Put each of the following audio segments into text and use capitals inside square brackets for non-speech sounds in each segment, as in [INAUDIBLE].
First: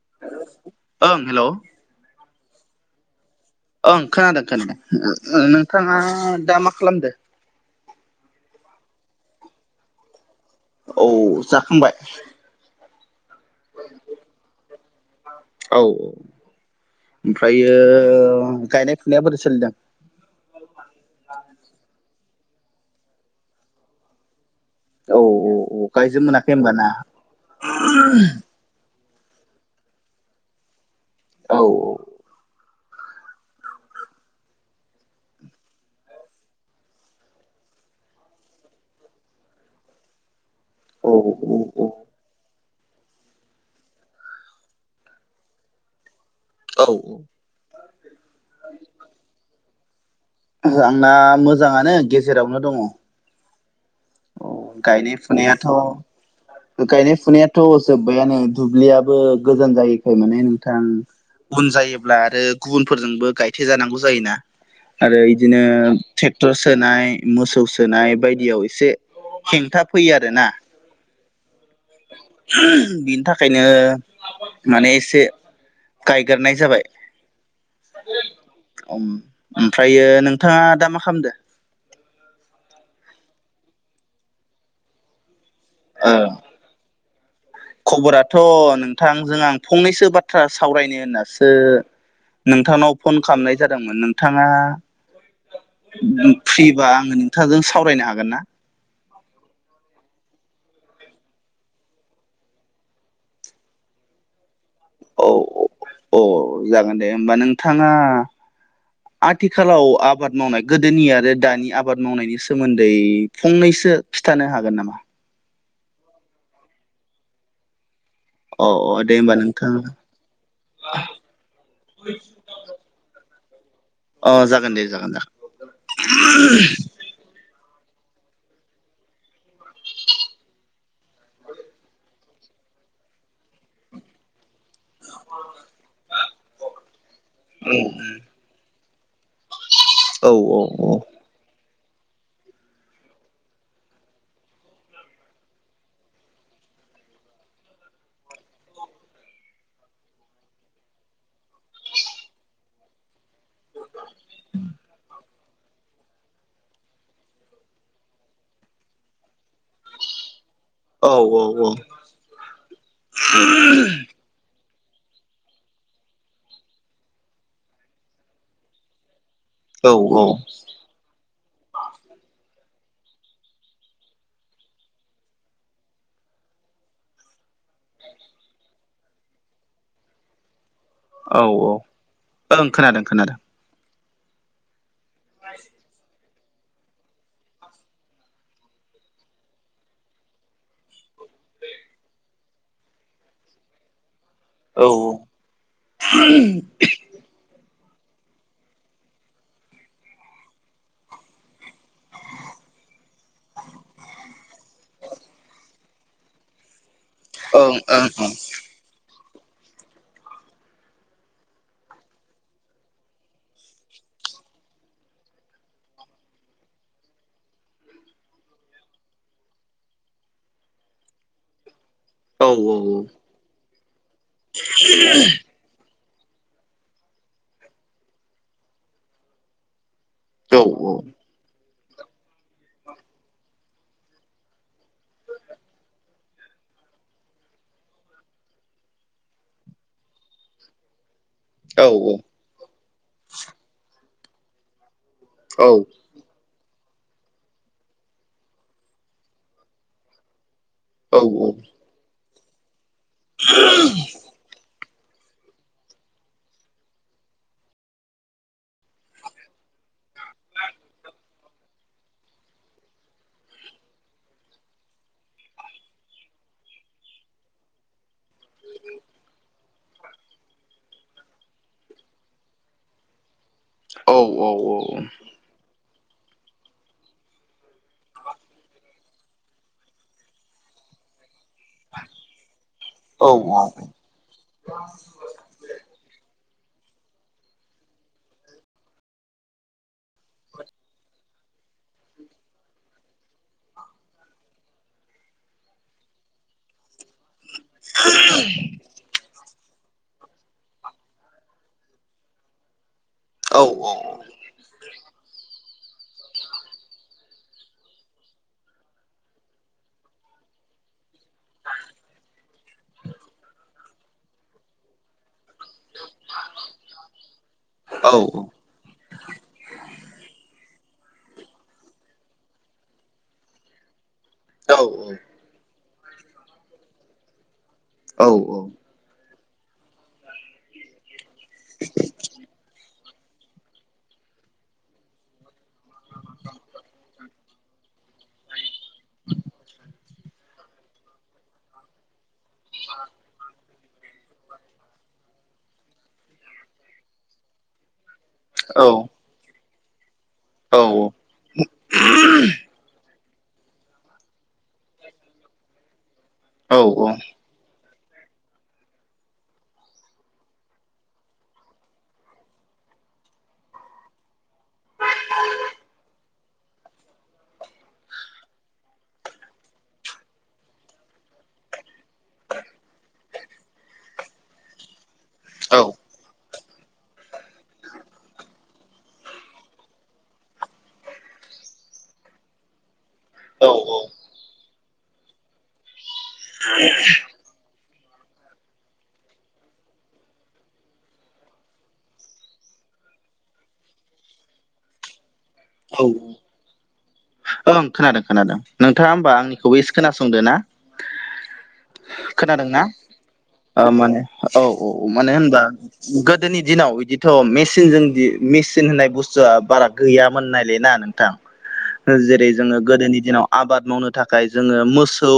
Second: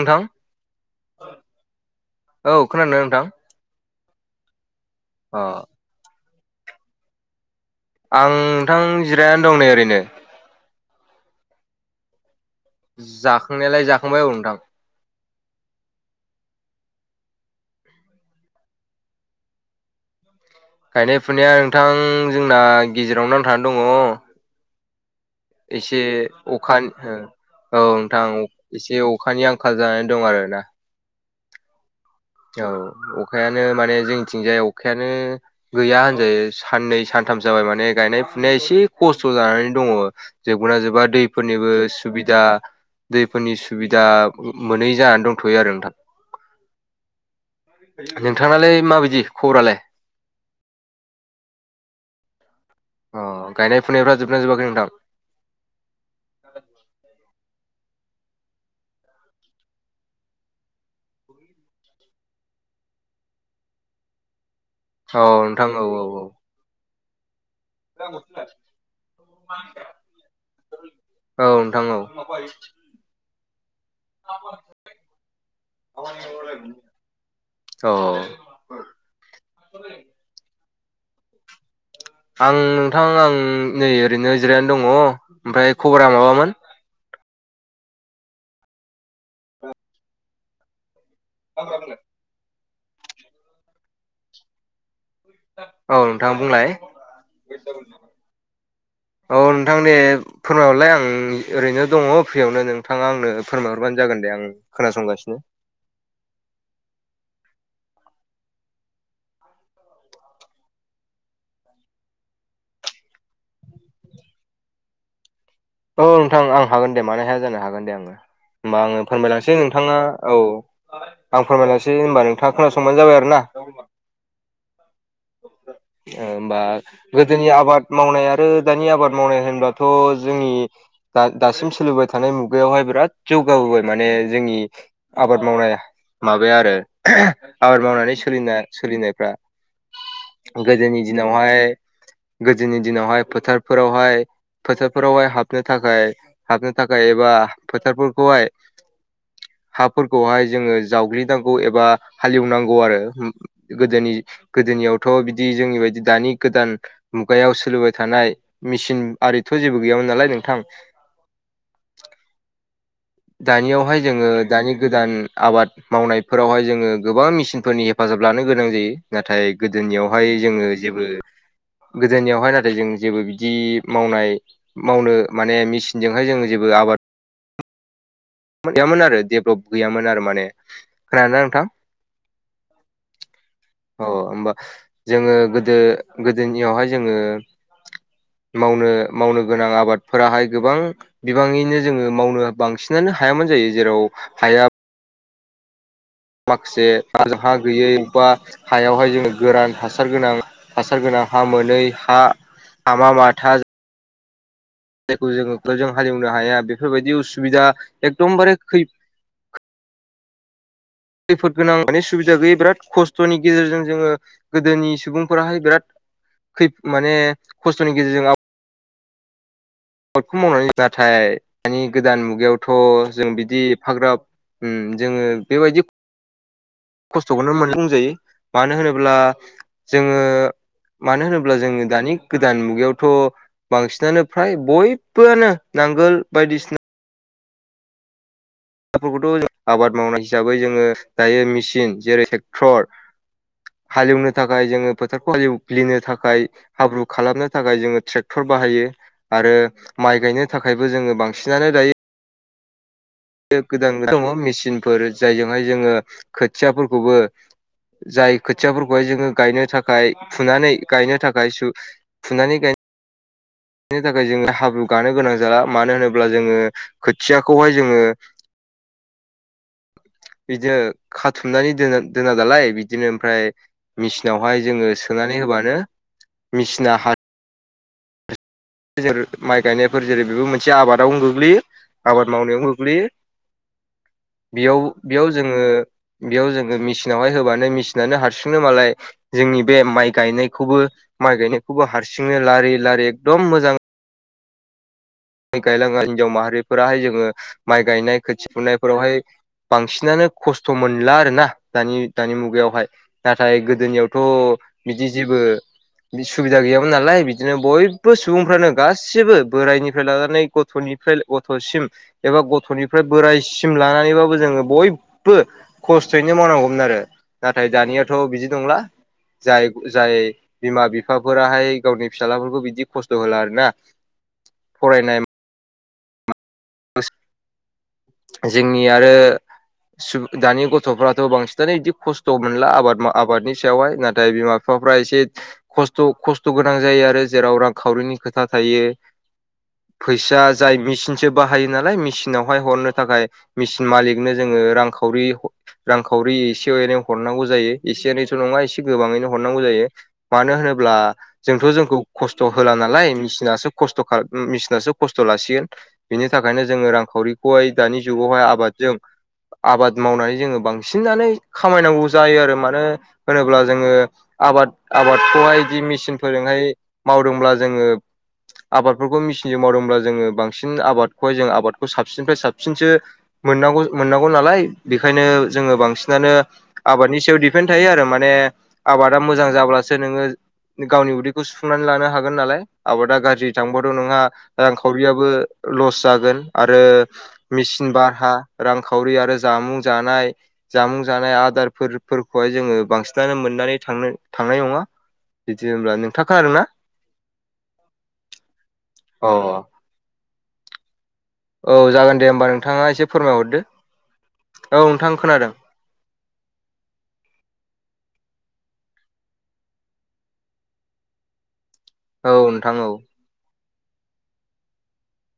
नोंथां ओं हेलौ औ खोनादोंना नोंथां? ओं खोनादों खोनादों अ नोंथाङा दा मा खालामदो? आं नोंथां जिरायनानै दं नै ओरैनो औ जाखांबाय? जाखांनायालाय जाखांबाय औ नोंथां औ औ ओमफ्रायो गायनाय फुनाया बोरै सोलिदों? गायनाय फुनाया नोंथां जोंना गेजेरावनो नांथानानै दङ। औ औ एसे गायजोब मोनाखै होमबा ना अखानि औ नोंथां एसे अखानि आंखाल जानानै दं आरोना औ औ औ अखायानो माने जोंनिथिंजाय अखायानो गैया होनजायो साननै सानथाम जाबाय माने गायनाय फुनाया एसे खस्थ' जानानै दङ। जोबगो ना जोबा औ औ दैफोरनिबो औ सुबिदा दैफोरनि सुबिदा मोनै जानानै दंथ'यो आरो नोंथां। औ औ नोंथांलाय माबायदि खबरालाय? ओहो आंना मोजाङानो गेजेरावनो दङ। अ गायनाय फुनायफ्रा जोबना जोबाखै नोंथां। नेयाथ' गायनाय फुनायाथ' जोब्बायानो दुब्लियाबो गोजान जायैखाय माने नोंथां उन जायोब्ला आरो गुबुनफोरजोंबो गायथे जानांगौ जायोना। आरो औ इदिनो नोंथां औ औ औ ट्रेक्टर सोनाय मोसौ सोनाय बायदियाव एसे हेंथा फैयो आरो ना। औ नोंथां औ [UNINTELLIGIBLE] बिनि थाखायनो माने एसे गायग्रोनाय जाबाय। औ-औ। अम ओमफ्रायो नोंथाङा दा मा खामदो। आं नोंथां आं नै ओरैनो जिरायनानै दङ ओमफ्राय ओ खबरा माबामोन। खबराथ' नोंथांजों आं फंनैसो बाथ्रा सावरायनो होननासो [INAUDIBLE] नोंथांनाव फन खालामनाय जादोंमोन । नोंथाङा औ नोंथां [UNINTELLIGIBLE] बुंलाय फ्रिबा आङो नोंथांजों सावरायनो हागोन ना। औ नोंथां ने फोरमायहरलाय आं ओरैनो दङ फ्रियावनो नोंथाङा आंनो फोरमायहरबानो जागोन दे आं खोनासंगासिनो अ जागोन दे होमबा नोंथाङा आथिखालाव आबाद मावनाय गोदोनि आरो दानि आबाद मावनायनि सोमोन्दै फंनैसो खिथानो हागोन नामा। औ नोंथां आं हागोन दे मानो हाया जानो हागोन दे आङो अ होमबा अ आङो दे होमबा फोरमायलांसै नोंथां नोंथाङा औ आं फोरमायनोसै होनबा नोंथाङा खोनासंबानो जाबाय आरो ना। अ जागोन दे जागोन दे ओ होमबा [UNINTELLIGIBLE] गोदोनि आबाद मावनाय आरो दानि आबाद मावनाय होनब्लाथ' जोंनि दा दासिम सोलिबाय थानाय मुगायावहाय बिराद जौगाबोबाय माने जोंनि आबाद मावनाय माबाया आरो आबाद मावनानै सोलिना सोलिनायफ्रा औ गोदोनि दिन न' हाय गोदोनि दिनावहाय फोथारफोरावहाय-फोथारफोरावहाय हाब हाबनो थाखाय हाबनो थाखाय एबा फोथारफोरखौहाय हाफोरखौहाय जोङो जावग्लिनांगौ एबा हालेवनांगौ आरो ओम गोदोनि गोदोनियावथ' बिदि जोंनि बायदि दानि गोदान मुगायाव सोलिबाय थानाय मेसिन आरिथ' जेबो गैयामोन नालाय नोंथां। औ-औ-औ। दानियावहाय जोङो दानि गोदान आबाद मावनायफोरावहाय जोङो गोबां मेसिनफोरनि हेफाजाब लानो गोनां जायो। नाथाय औ गोदोनियावहाय जोङो जेबो गोदोनियावहाय नाथाय जों जेबो बिदि मावनाय मावनो माने मेसिनजोंहाय जों जेबो आबाद गैमोन आरो देब गैयामोन आरो माने। खोनादोंना औ-औ नोंथां ओं खोनादों-खोनादों। अ होमबा जोङो गोदो गोदोनियावहाय जोङो मावनो-मावनो गोनां आबादफोराहाय गोबां बिबाङैनो जोङो मावनो बांसिनानो हायामोन जायो जेराव हाया औ। माखासे हा-हा गैयै बा हायावहाय जोङो गोरान हासार गोनां हासार गोनां हा मोनै हा हामा माथा जायखौ जोङोजों [UNINTELLIGIBLE] हालेवनो हाया बेफोरबायदि औ उसुबिदा ओं ओं औ एकदमबारे खै खैफोद गोनां माने सुबिदा गैयै बिराद खस्थ'नि गेजेरजों जोङो गोदोनि सुबुंफोराहाय बेराद खै माने खस्थ'नि गेजेरजों आब बादखौ मावनानै नाथाय दानि गोदान मुगायावथ जों बिदि एफाग्राब उम जोङो बेबायदि खस्थखौनो मोन बुंजायो मानो होनोब्ला जोङो मानो होनोब्ला जोङो दानि गोदान मुगायावथ बांसिनानो फ्राय बयबोआनो नांगोल बायदिसिना फोरखौथ आबाद मावनाय हिसाबै जोङो दायो औ मेसिन जेरै टेक ट्रर हालेवनो थाखाय जोङो फोथारखौ एवग्लिनो था खाय हाब्रु खालामनो थाखाय जोङो ट्रेक्टर बाहायो आरो माइ गायनो थाखायबो औ जोङो बांसिनानो दायो बे गोदान दङ‌ मिसिनफोर जायजोंहाय जोङो खोथियाफोरखौबो जाय खोथियाफोरखौहाय जोङो गायनो थाखाय फुनानै गायनो थाखाय सु फुनानै गाय नो थाखाय जोङो हाब्रु गानो गोनां जाला मानो होनोब्ला जोङो खोथियाखौहाय जोङो बिदि खाथुमनानै दोनो दोना दालाय बिदिनो ओमफ्राय मेसिनावहाय जोङो सोनानै होबानो मेसिना हा जेरै माइ गायनायफोर जेरै बेबो मोनसे आबादावनो गोग्लैयो। आबाद मावनायाव गोग्लैयो औ बेयाव बेयाव जोङो बेयाव जोङो मेसिनावहाय होबानो मेसिनानो हारसिंनो मालाय जोंनि बे माइ गायनायखौबो माइ गायनायखौबो हारसिंनो लारि लारि एकदम मोजां गायलाङो हिनजाव माहारिफोराहाय जोङो माइ गायनाय खोथिया फुनायफोरावहाय बांसिनानो खस्थ मोनला आरोना दानि दानि मुगायावहाय। नाथाय गोदोनियावथ बिदि जेबो बि सुबिदा गैयामोन नालाय बिदिनो बयबो सुबुंफ्रानो गासिबो बोरायनि फ्राय लानानै गथनिफ्राय गथसिम एबा गथनिफ्राय बोरायसिम लानानैबाबो जोङो बयबो खस्थयैनो मावनांगौमोन आरो नाथाय दानियाथ बिदि नंला। जाय जाय बिमा बिफा फोराहाय गावनि फिसालाफोरखौ बिदि खस्थ होला आरोना। औ औ। फरायनाय जोंनि आरो सु दानि गथ फ्राथ बांसिनानो बिदि खस्थ मोनला आबाद मा आबादनि सायावहाय नाथाय बिमा बिफाफ्रा एसे खस्थ खस्थ गोनां जायो आरो जेराव रांखावरिनि खोथा थायो। फैसा जाय मेसिनसो बाहायो नालाय मिसि नावहाय हरनो थाखाय मिसिन मालिकनो जोङो रांखावरि रांखावरि एसे एनै हरनांगौ जायो एसे एनैथ नङा एसे गोबाङैनो हरनांगौ जायो मानो होनोब्ला जोंथ जोंखौ खस्थ होला नालाय मिसिनासो खस्थ खा मिसिनासो खस्थ लासिगोन बिनि थाखायनो जोङो रांखावरि खौहाय दानि जुगावहाय आबादजों आबाद मावनानै जोङो बांसिनानो खामायनांगौ जायो आरो मानो होनोब्ला जोङो आबाद आबादखौहाय बिदि मिसिन फोरजोंहाय मावदोंब्ला जोङो आबादफोरखौ मेसिनजों मावदोंब्ला जोङो बांसिन उम आबादखौहाय जों आबादखौ साबसिननिफ्राय साबसिनसो मोननांगौ मोननांगौ नालाय बेखायनो जोङो बांसिनानो आबादनि सायाव दिडपेन्ड थायो आरो माने आबादा मोजां जाब्लासो नोङो गावनि उदैखौ सुफुंनानै लानो हागोन नालाय आबादा गा जि औ थांबाथ नोंहा रांखावरियाबो लस जागोन आरो मेचिन भारहा रांखावरि आरो जामुं जानाय जामुं जानाय आदारफोर फोरखौहाय जोङो बांसिनानो मोननानै थांनो थांनाय नङा बिदि होनब्ला औ नोंथाङा खोनादोंना औ ओं खोनादों खोनादों नोंथाङा होमबा अ आंनिखौबो खोनासंदो ना औ जागोन दे होमबा खोनादोंना नोंथाङा एसे फोरमायहरदो अ माने औ औ नोंथां मानो खोनादों होनबा गोदोनि दिनाव बिदिथ' मेसिनजों मेसिन होननाय बुस्थुआ बारा गैया मोननायल ना नोंथां औ जेरै नोंथां जोङो औ गोदोनि दिनाव आबाद मावनो थाखाय जोङो मोसौ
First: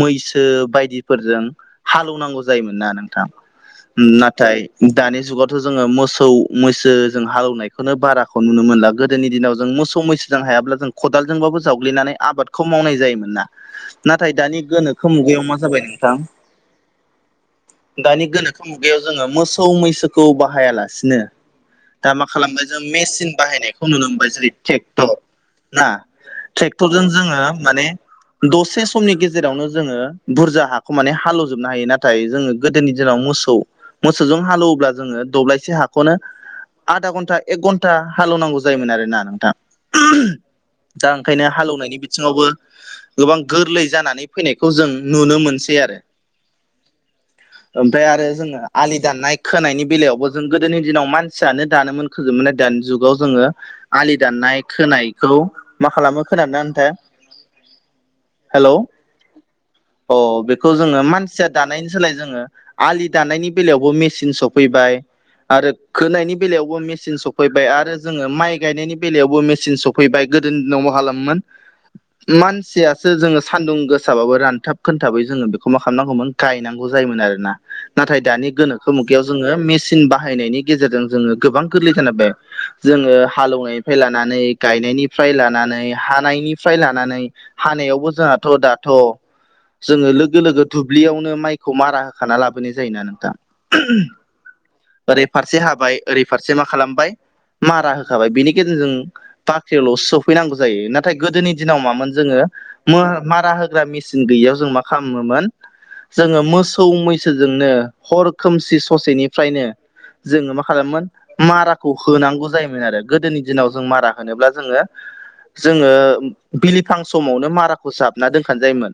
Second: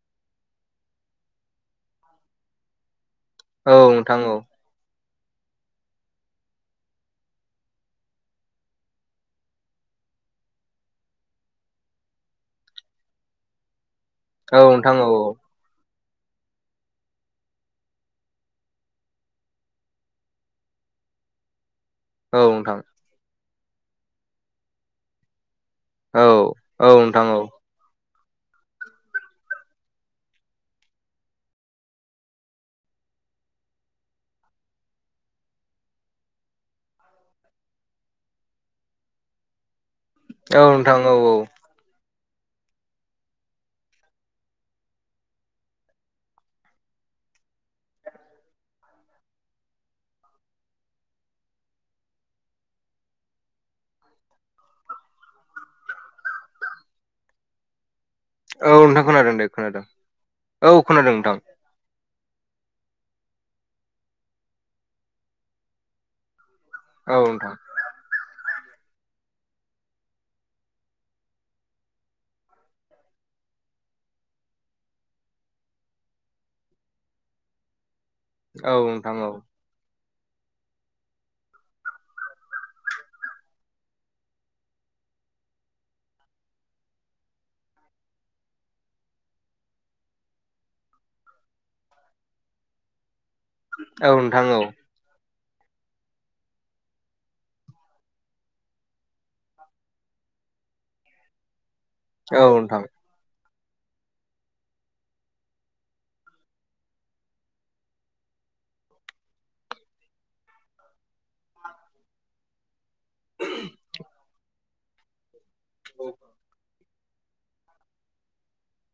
मैसो बायदिफोरजों हालौवनांगौ जायोमोन ना नोंथां औ नोंथां औ नाथाय दानि जुगावथ' जोङो मोसौ मैसो जों हालौवनायखौनो बाराखौ नुनो मोनला गोद गोदोनि दिनाव जों मोसौ मैसोजों हायाब्ला जों खदालजोंबाबो जावग्लिनानै आबादखौ मावनाय जायोमोन ना। नाथाय औ दानि नोंथां गोनोखो औ मुगायाव मा जाबाय नोंथां दानि गोनोखो मुगायाव जोङो मोसौ मैसोखौ बाहायालासिनो दा मा औ खालामबाय नोंथां जों मेसिन बाहायनायखौ नुनो मोनबाय जेरै ट्रेक्टर ना औ औ ट्रेक्टरजों नोंथां औ जोङो माने दसे समनि गेजेरावनो जोङो बुरजा हाखौ माने हालेवजोबनो हायो नाथाय जोङो गोदोनि दिनाव मोसौ मोसौजों हालेवोब्ला जोङो दब्लायसे हाखौनो आधा घन्टा एक घन्टा हालौनांगौ ज जायोमोन आरोना नोंथां औ नोंथां दा औ ओंखायनो हालौवनायनि बिथिङावबो गोबां गोरलै जानानै फैनायखौ जों नुनो मोनसै आरो [INAUDIBLE] ओमफ्राय आरो जोङो आलि दाननाय खोनायनि बेलायावबो जों गोदोनि दिनाव मानसियानो दानोन खोयोमोनना दानि जुगाव जोङो आलि दाननाय खोनायखौ मा खालामो खोनादोंना‌ नोंथां? हेलौ औ नोंथां खोनादों दे खोनादों अ औ बेखौ जोङो खोनादों नोंथां मानसिया। दानायनि सोलाय जोङो आलि दानायनि बेलायावबो मेचिन सफैबाय आरो खोनायनि बेलायावबो मेचिन औ नोंथां सफैबाय आरो जो ङो माइ गायनायनि बेलायावबो मेचन सफैबाय गोदोनि दिनाव मा खालामोमोन मानसियासो जोङो सान्दुं गोसाबाबो रानथाब खोनथाबै जोङो बेखौ मा खालामनांगौमोन गायनांगौ जायोमोन आरो ना नाथाय दानि औ गोनोखो नोंथां मुगगायाव औ जोङो मेसिन बाहायनायनि गेजेरजों जोङो गोबां गोरलैजानाबाय जोङो हालेवनायनिफ्राय लानानै गायनायनिफ्राय लानानै हानायनिफ्राय लानानै हानायावबो जोंहाथ' दाथ' जोङो लोगो लोगो दुब्लियावनो माइखौ मारा होखाना लाबोनाय जायोना नोंथां औ नोंथां औ। ओरै फारसे हाबाय ओरै फारसे मा खालामबाय मारा होखाबाय बिनि गेजेरजों बाख्रियावल' सफैनांगौ जायो नाथाय गोदोनि दिनाव मामोन जोङो औ नोंथां मो मारा होग्रा मेसिन गैयैयाव जों मा खालामोमोन जोङो मोसौ मैसोजोंनो हर खोमसि ससेनिफ्रायनो जोङो मा खालामोमोन माराखौ होनांगौ जायोमोन आरो गोदोनि दिनाव जों मारा होनोब्ला जोङो जोङो बिलिफां समावनो माराखौ जाबना दोनखानो जायोमोन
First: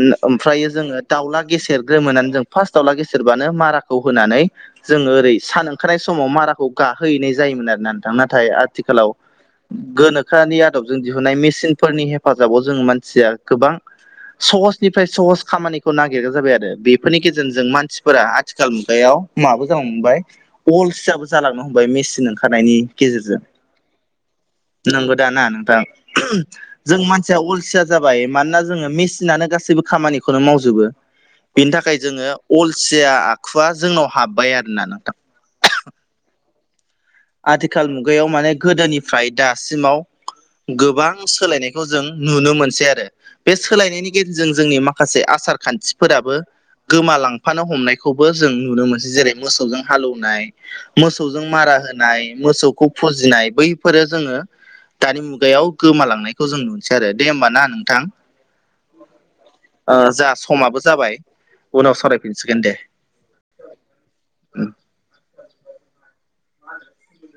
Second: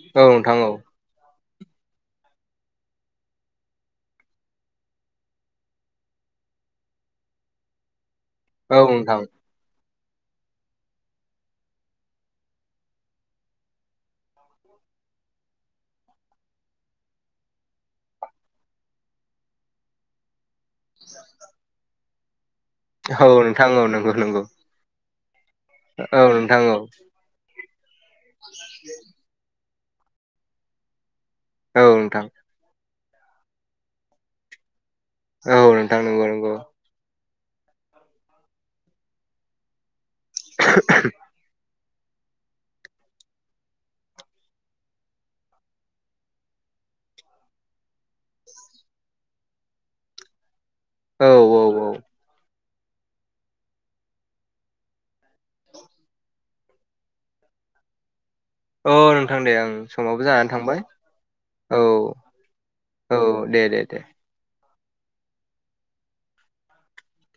ओ औ नोंथां ओमफ्रायो औ जोङो दावला गेसेेरग्रोमोननानै जों फार्स्ट दावउला गेसेेरबानो माराखौ होनानै जोङो ओरै सान ओंखारनाय समाव माराखौ गाहोनाय जायोमोन आरोना नोंथां नाथाय औ आथिखालाव नोंथां औ गोनोखोआनि आदबजों दिहुननाय मेसिनफोरनि हेफाजाबाव जों मानसिया गोबां सहसनिफ्राय सहस खामानिखौ नागिरग्रा जाबाय आरो बेफोरनि गेजेरजों मानसिफोरा आथिखाल मुगायाव माबो जानो हमबाय अलसियाबो जालांनो हमबाय मेसिन ओंखारनायनि औ नोंथां औ नंगौ नंगौ नोंगौ दा ना नोंथां औ नोंथां औ जों मानसिया अलसिया जाबाय मानोना जोङो मेसिननो गासैबो खामानिखौनो मावजोबो बे बिनि औ थाखाय नोंथां जोङो अलसिया आखुवा जोंनाव हाब्बाय आरोना नोंथां औ नोंथां नंगौ नंगौ। आथिखाल मुगायाव माने गोदोनिफ्राय दासिमाव गोबां सोलायनायखौ जों नुनो मोनसै आरो बे सोलायनायनि गेजेरजों जोंनि माखासे आसार खान्थिफोराबो गोमालांफानो हमनायखौबो जों नुनो मोनसै जेरै मोसौजों हालौवनाय औ मोसौजों औ मारा औ होनाय मोसौखौ फुजिनाय बैफोरो जोङो दानि मुगायाव गोमालांनायखौ जों नुनोसै आरो दे होमबा ना नोंथां औ नोंथां दे आं ओ समावबो जोहा जानानै थांबाय समाबो जाबाय औ उनाव सावरायफिनसिगोन दे औ दे दे दे [UNINTELLIGIBLE]